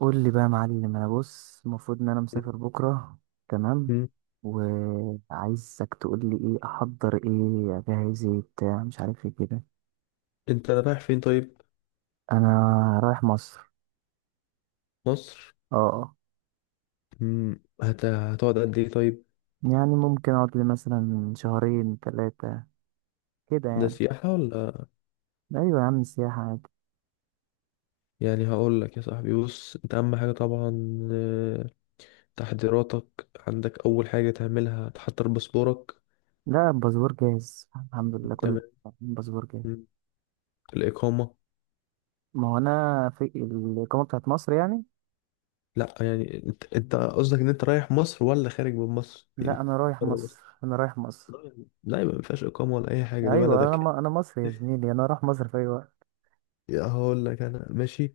قول لي بقى يا معلم، انا بص المفروض ان انا مسافر بكره. تمام. مم. وعايزك تقول لي ايه احضر، ايه اجهز، ايه بتاع مش عارف ايه كده. انت رايح فين طيب؟ انا رايح مصر. مصر. اه، آه. مم. هتقعد قد ايه طيب؟ يعني ممكن اقعد لي مثلا شهرين 3 كده ده يعني. سياحة ولا؟ ايوه يا عم، سياحه عادي. يعني هقول لك يا صاحبي، بص، انت اهم حاجة طبعا. آه، تحضيراتك عندك. اول حاجة تعملها تحضر باسبورك. لا، الباسبور جاهز الحمد لله كل تمام. الباسبور جاهز. مم. الإقامة. ما هو انا في الاقامه بتاعت مصر يعني. لا يعني- انت قصدك ان انت رايح مصر ولا خارج من مصر لا، يعني؟ انا رايح بره مصر؟ مصر انا رايح مصر. لا، يبقى ما فيهاش إقامة ولا اي حاجة، ده ايوه، بلدك. انا مصري يا زميلي، انا رايح مصر في اي وقت. يا هقول لك انا ماشي،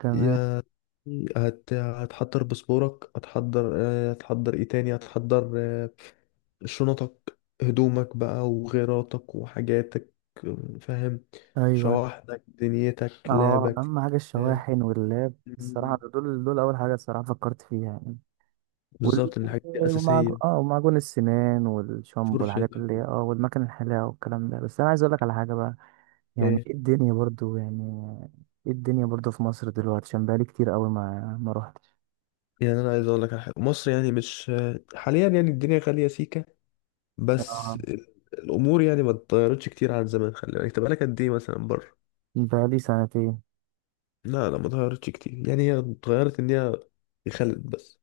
تمام. يا هتحضر باسبورك، هتحضر آه، هتحضر ايه تاني؟ هتحضر آه، شنطك هدومك بقى وغيراتك وحاجاتك. آه، فاهم. ايوه. شواحنك دنيتك اه لابك. اهم حاجه فاهم؟ الشواحن واللاب الصراحه، مم. دول اول حاجه الصراحه فكرت فيها يعني. وال- بالظبط، إن الحاجات دي أساسية. ومعجون السنان والشامبو والحاجات فرشتك اللي هي والمكان الحلاقه والكلام ده. بس انا عايز اقول لك على حاجه بقى. يعني ايه؟ ايه الدنيا برضو يعني؟ ايه الدنيا برضو في مصر دلوقتي؟ عشان بقالي كتير قوي ما روحتش. يعني أنا عايز أقول لك على حاجة. مصر يعني مش آه، حاليا يعني الدنيا غالية سيكة. بس اه، ال- الأمور يعني ما اتغيرتش كتير عن زمان. خلي بالك، انت بقالك قد ايه مثلا بره؟ بقالي سنتين. لا لا، ما اتغيرتش كتير. يعني هي اتغيرت ان هي خلت بس.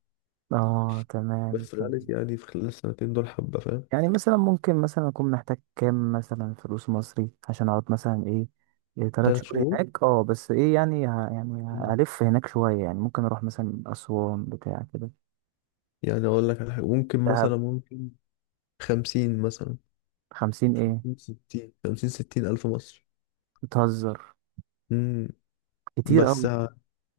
اه، تمام. بس غلت يعني، في خلال السنتين دول حبة. فاهم؟ يعني مثلا ممكن مثلا اكون محتاج كام مثلا فلوس مصري عشان اقعد مثلا ايه، إيه، تلات تلات شهور شهور. هناك. اه بس ايه يعني يعني مم. هلف هناك شوية يعني، ممكن اروح مثلا اسوان بتاع كده. يعني اقول لك على حاجة، ممكن دهب. مثلا ممكن خمسين مثلا. 50 ايه؟ خمسين ستين، خمسين ستين ألف مصري. بتهزر. مم. كتير بس قوي. ه-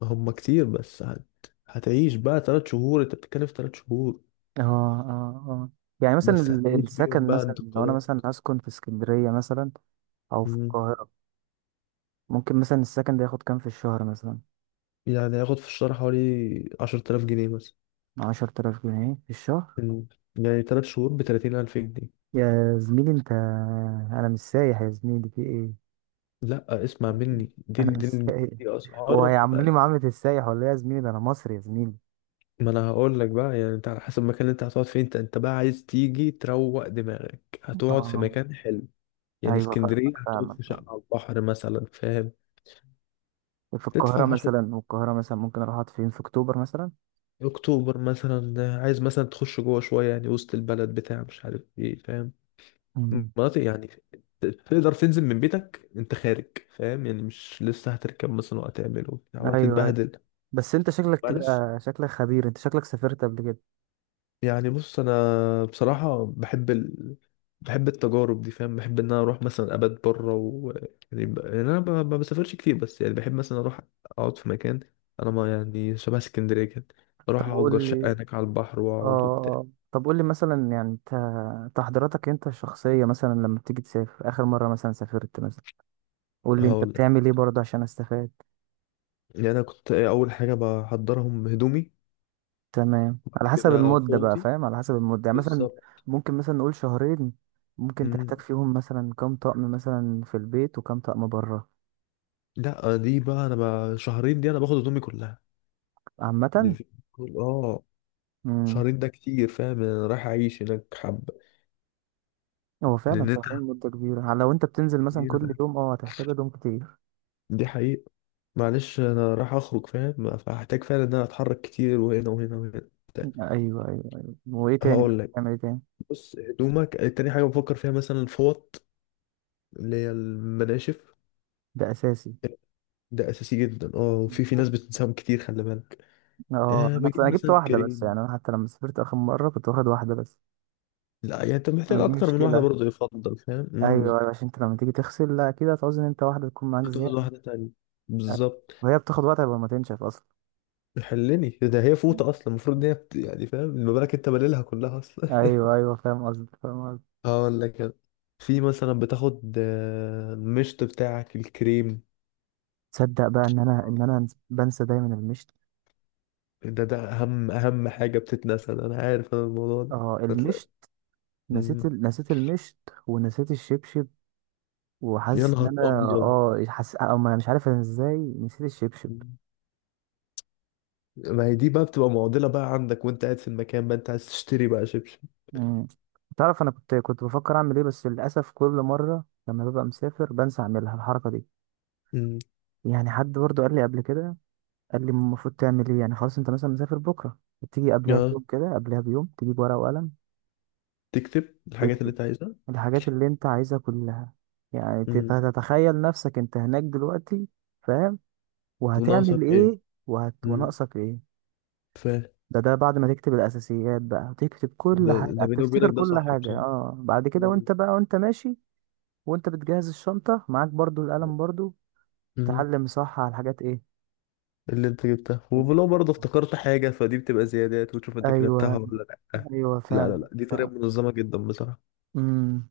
هم كتير. بس هتعيش بقى تلات شهور. انت بتتكلم في تلات شهور. اه، اه، اه. يعني مثلا بس هتعيش بيهم السكن بقى مثلا لو انا انتقالات. مثلا هسكن في اسكندرية مثلا او في مم. القاهرة. ممكن مثلا السكن ده ياخد كام في الشهر مثلا؟ يعني هياخد في الشهر حوالي عشرة آلاف جنيه مثلا. 10 آلاف جنيه في الشهر؟ مم. يعني تلات شهور بتلاتين ألف جنيه. يا زميلي انت، انا مش سايح يا زميلي في ايه. لا اسمع مني، دي انا مش دي دي, سايح. دي هو اسعار. هيعاملوني معاملة السايح ولا إيه يا زميلي؟ ده انا مصري يا زميلي. ما انا هقول لك بقى، يعني انت على حسب المكان اللي انت هتقعد فيه. انت بقى عايز تيجي تروق دماغك، هتقعد في اه، مكان حلو. يعني ايوه اسكندريه، فاهمك هتقعد فاهمك في فاهمك. شقه على البحر مثلا. فاهم؟ في القاهرة تدفع 10. مثلا، والقاهرة مثلا ممكن اروح اقعد فين؟ في اكتوبر مثلا. اكتوبر مثلا. عايز مثلا تخش جوه شويه، يعني وسط البلد بتاع مش عارف ايه. فاهم؟ أمم. مناطق يعني. تقدر تنزل من بيتك انت خارج. فاهم يعني؟ مش لسه هتركب مثلا وهتعمل وبتاع ايوه، أيوة. وهتتبهدل. بس انت شكلك كده، معلش. شكلك خبير، انت شكلك سافرت قبل كده. يعني بص، انا بصراحه بحب بحب التجارب دي. فاهم؟ بحب ان انا اروح مثلا ابات بره و... يعني، يعني انا ما بسافرش كتير، بس يعني بحب مثلا اروح اقعد في مكان انا ما يعني شبه اسكندريه كده. اروح طب اجر قول شقه لي. هناك على البحر اه واقعد وبتاع. آه. طب قول لي مثلا يعني انت، تحضيراتك انت الشخصية مثلا لما بتيجي تسافر، اخر مرة مثلا سافرت مثلا قول لي انت هقول لك. بتعمل ايه برضه عشان استفاد. يعني انا كنت إيه؟ اول حاجه بحضرهم هدومي. تمام. بعد على حسب كده المدة بقى، فوطي. فاهم؟ على حسب المدة يعني مثلا بالظبط. ممكن مثلا نقول شهرين. ممكن تحتاج مم. فيهم مثلا كام طقم مثلا في البيت وكام طقم بره. لا دي بقى، انا بقى شهرين دي انا باخد هدومي كلها. دي عامة. في... اه، امم. شهرين ده كتير. فاهم؟ يعني انا رايح اعيش هناك حبه. هو فعلا لان انت، شهرين مدة كبيرة على لو انت بتنزل مثلا كبيرة كل فعلا. يوم، هتحتاج هدوم كتير. دي حقيقة. معلش، انا راح اخرج. فاهم؟ فهحتاج فعلا ان انا اتحرك كتير وهنا وهنا وهنا بتاع. ايوه، ايوه، ايوه، وايه تاني؟ هقول لك. بتعمل ايه تاني؟ بص هدومك. تاني حاجة بفكر فيها مثلا الفوط، اللي هي المناشف. ده اساسي. ده اساسي جدا. اه، وفي ناس بتنساهم كتير. خلي بالك. اه أه، انا بجيب انا جبت مثلا واحدة بس. كريم. يعني انا حتى لما سافرت اخر مرة كنت واخد واحدة بس. لا يعني انت محتاج أنا دي اكتر من واحدة مشكلة. برضه يفضل. فاهم؟ ايوه أيوة، عشان انت لما تيجي تغسل لا كده هتعوز ان انت واحدة تكون معاك هتقعد زيادة. واحدة تانية. بالظبط. وهي بتاخد وقت قبل ما تنشف اصلا. حلني ده، هي فوطة اصلا المفروض ان هي يعني. فاهم؟ المبالغ انت باللها كلها. ايوه، ايوه، فاهم قصدك فاهم قصدك. هقول لك أنا. في مثلا بتاخد آه، المشط بتاعك، الكريم. تصدق بقى ان انا بنسى دايما المشط. ده اهم حاجه بتتنسى. ده انا عارف انا الموضوع ده. اه، هتلاقي- المشط. مم. نسيت المشط. ونسيت الشبشب. يا وحاسس ان نهار انا ابيض. حاسس او ما مش عارف انا ازاي نسيت الشبشب. مم. ما هي دي بقى بتبقى معضله بقى، عندك وانت قاعد في المكان بقى انت عايز تشتري بقى شبشب. مم. تعرف انا كنت بفكر اعمل ايه؟ بس للاسف كل مره لما ببقى مسافر بنسى اعملها الحركه دي. مم. يعني حد برضه قال لي قبل كده، قال لي المفروض تعمل ايه. يعني خلاص انت مثلا مسافر بكره، تيجي قبلها اه، بيوم كده، قبلها بيوم تجيب ورقه وقلم. تكتب الحاجات اللي تكتب انت عايزها. الحاجات اللي انت عايزها كلها. يعني مم. هتتخيل نفسك انت هناك دلوقتي، فاهم؟ وناقصك وهتعمل ايه. ايه مم. وناقصك ايه. ف ده بعد ما تكتب الاساسيات بقى هتكتب كل ده حاجه ده بيني هتفتكر وبينك ده كل صح حاجه. بصراحه. اه بعد كده مم. وانت بقى وانت ماشي، وانت بتجهز الشنطه معاك برضو، القلم برضو، مم. تعلم صح على الحاجات ايه اللي انت جبتها، ولو برضه افتكرت حاجة فدي بتبقى زيادات، وتشوف انت ايوه، كتبتها ولا لأ. ايوه، لا لا فعلا. لا، دي طريقة فعلا. منظمة جدا بصراحة. امم.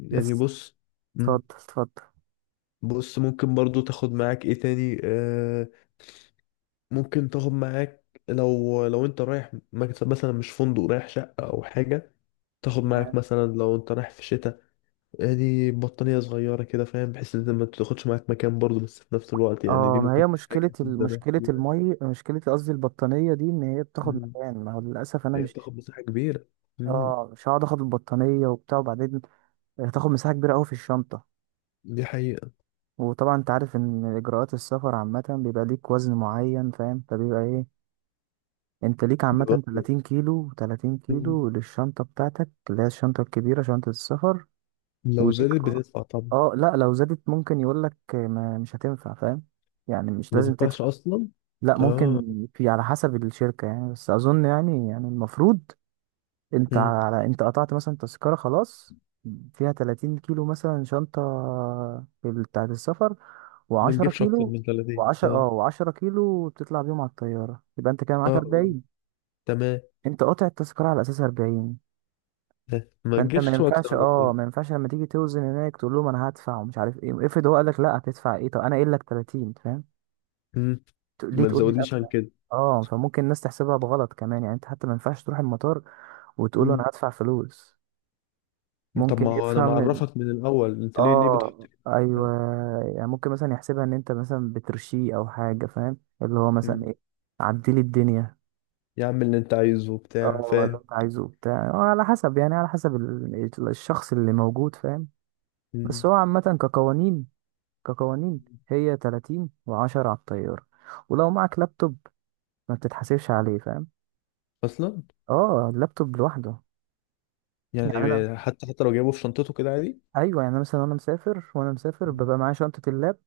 يعني بس. بص. اتفضل، مم. اتفضل. بص ممكن برضه تاخد معاك ايه تاني؟ آه، ممكن تاخد معاك، لو انت رايح مكتب مثلا مش فندق، رايح شقة او حاجة، تاخد معاك مثلا لو انت رايح في شتاء، يعني بطانية صغيرة كده. فاهم؟ بحيث ان انت ما تاخدش معاك مكان برضه، بس في نفس الوقت يعني دي اه ما هي ممكن تحتاجها مشكلة في ال- الزمان مشكلة فيها. المي مشكلة قصدي البطانية دي، ان هي بتاخد مم. مكان. ما هو للأسف انا لأن مش، بتاخد مساحة كبيرة. مم. اه مش هقعد اخد البطانية وبتاع وبعدين هتاخد مساحة كبيرة اوي في الشنطة. دي حقيقة. وطبعا انت عارف ان اجراءات السفر عامة بيبقى ليك وزن معين، فاهم؟ فبيبقى ايه، انت ليك عامة برضه. 30 كيلو، 30 مم. كيلو للشنطة بتاعتك اللي هي الشنطة الكبيرة، شنطة السفر. لو وليك. زادت بتدفع طبعا. لا، لو زادت ممكن يقولك ما مش هتنفع، فاهم؟ يعني مش ما لازم تدفعش تدفع. اصلا. لا، ممكن. اه. في على حسب الشركة يعني، بس أظن يعني المفروض مم. أنت قطعت مثلا تذكرة خلاص، فيها 30 كيلو مثلا شنطة، بتاعة السفر، ما و10 تجيبش اكتر كيلو. من 30. اه. و10 كيلو بتطلع بيهم على الطيارة، يبقى أنت كده اه معاك آه. 40. تمام. أنت قاطع التذكرة على أساس 40. آه. ما فأنت تجيبش اكتر من 30. ما ينفعش لما تيجي توزن هناك تقول لهم أنا هدفع ومش عارف إيه. افرض هو قال لك لا هتدفع إيه، طب أنا قايل لك 30، فاهم؟ مم. ليه ما تقول لي تزودنيش عن ادفع؟ كده. اه فممكن الناس تحسبها بغلط كمان يعني، انت حتى ما ينفعش تروح المطار وتقول له انا مم. هدفع فلوس. طب ممكن ما هو انا يفهم معرفك من الاول، انت ليه بتحط اه، لي ايوه، كده؟ يعني ممكن مثلا يحسبها ان انت مثلا بترشيه او حاجه، فاهم؟ اللي هو مثلا مم. ايه، عدي لي الدنيا. يا عم اللي انت عايزه وبتاع. اه، اللي فاهم؟ انت عايزه بتاع، على حسب يعني على حسب الشخص اللي موجود، فاهم. بس مم. هو عامه كقوانين، كقوانين هي 30 و10 على الطياره. ولو معك لابتوب ما بتتحاسبش عليه، فاهم. اصلا اه اللابتوب لوحده. يعني انا يعني حتى لو جايبه في شنطته كده عادي. ايوه، يعني أنا مثلا وانا مسافر مم. ببقى معايا شنطه اللاب،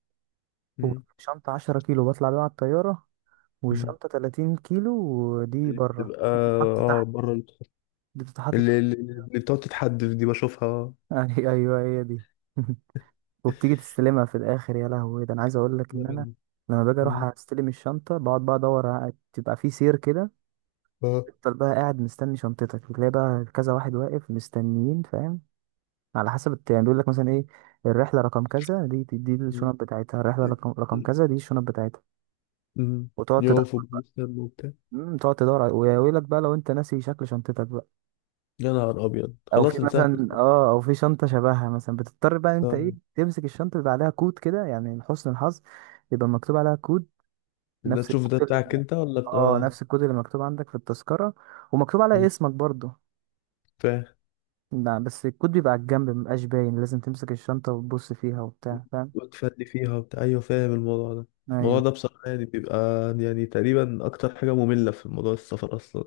مم. وشنطه 10 كيلو بطلع بيها على الطياره، مم. وشنطه 30 كيلو. ودي بره، بتبقى دي بتتحط اه تحت. بره. دي بتتحط تحت. اللي بتقعد تتحدف دي بشوفها. ايوه، هي دي. وبتيجي تستلمها في الاخر. يا لهوي، ده انا عايز اقول لك ان انا لبن. لما باجي اروح مم. استلم الشنطه بقعد بقى ادور تبقى في سير كده. اه. تفضل بقى قاعد مستني شنطتك، بتلاقي بقى كذا واحد واقف مستنيين، فاهم. على حسب يعني بيقول لك مثلا ايه، الرحله رقم كذا دي، مم. الشنط بتاعتها. الرحله رقم كذا دي الشنط بتاعتها. مم. وتقعد يقفوا تدور. بيستنوا وبتاع. تقعد تدور ويقول لك بقى لو انت ناسي شكل شنطتك بقى، يا نهار أبيض، خلاص انساها أصلا. او في شنطه شبهها مثلا، بتضطر بقى انت ايه اه. تمسك الشنطه، بيبقى عليها كود كده يعني لحسن الحظ، يبقى مكتوب عليها كود. ده نفس تشوف، ده الكود اللي بتاعك أنت ولا بتاع؟ اه اه. نفس الكود اللي مكتوب عندك في التذكره، ومكتوب على مم. اسمك برضه. فاهم. لا، بس الكود بيبقى على الجنب مبقاش باين، لازم تمسك الشنطه وتبص فيها وبتاع، فاهم. وتفني فيها وبتاع، أيوه فاهم الموضوع ده. الموضوع ايوه، ده بصراحة يعني بيبقى، يعني تقريبا أكتر حاجة مملة في موضوع السفر أصلا،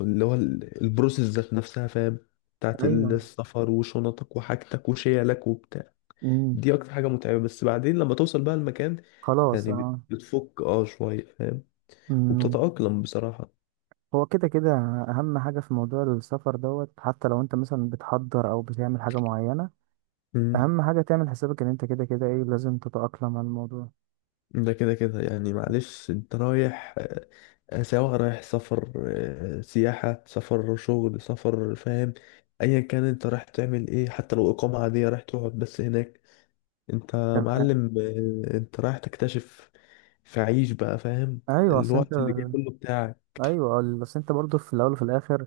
اللي هو البروسيس ذات نفسها. فاهم؟ بتاعت ايوه. السفر وشنطك وحاجتك وشيلك وبتاع. مم. دي اكتر حاجه متعبه، بس بعدين لما توصل بقى المكان خلاص. يعني اه بتفك اه شويه. فاهم؟ أمم. وبتتاقلم بصراحه. هو كده كده، اهم حاجة في موضوع السفر دوت، حتى لو انت مثلا بتحضر او بتعمل حاجة معينة، امم اهم حاجة تعمل حسابك ان انت كده كده ايه لازم تتأقلم على الموضوع. ده كده كده يعني. معلش، انت رايح آه، آه، سواء رايح سفر، آه، سياحه سفر شغل سفر. فاهم؟ ايا كان انت رايح تعمل ايه، حتى لو اقامه عاديه رايح تقعد بس هناك، انت تمام. معلم. آه، انت رايح تكتشف. فعيش بقى. فاهم؟ ايوه، اصل انت، الوقت اللي جاي كله بتاعك. ايوه بس انت برضه في الاول وفي الاخر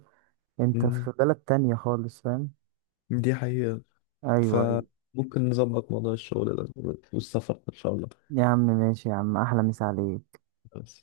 انت في امم بلد تانية خالص، فاهم. دي حقيقه. ايوه، ايوه. فممكن نظبط موضوع الشغل ده، والسفر إن شاء الله. يا عم ماشي، يا عم، احلى مسا عليك. بس.